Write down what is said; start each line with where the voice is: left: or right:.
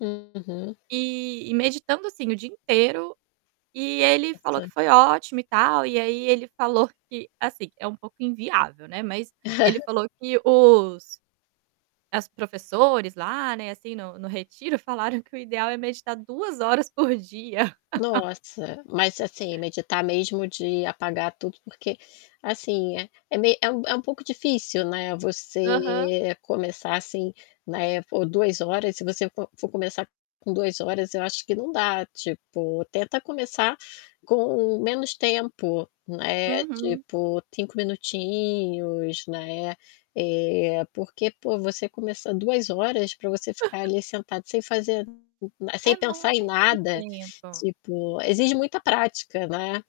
left: Uhum.
right: E e meditando assim o dia inteiro e ele falou que foi ótimo e
left: [unintelligible]
right: tal, e aí ele falou que, assim, é um pouco inviável, né, mas ele falou que os as professores lá, né, assim, no no retiro falaram que o ideal é meditar 2 horas por dia.
left: Nossa, mas, assim, meditar mesmo de apagar tudo, porque assim, é me é um é um pouco difícil, né,
right: Aham.
left: você começar assim, né, por 2 horas. Se você fo for começar com 2 horas, eu acho que não dá, tipo, tenta começar com menos tempo, né.
right: Uhum.
left: Tipo 5 minutinhos, né? Eh, porque, pô, você começar 2 horas para você ficar ali sentado sem fazer sem
right: É
left: pensar em
right: muito
left: nada,
right: tempo.
left: tipo, exige muita prática, né.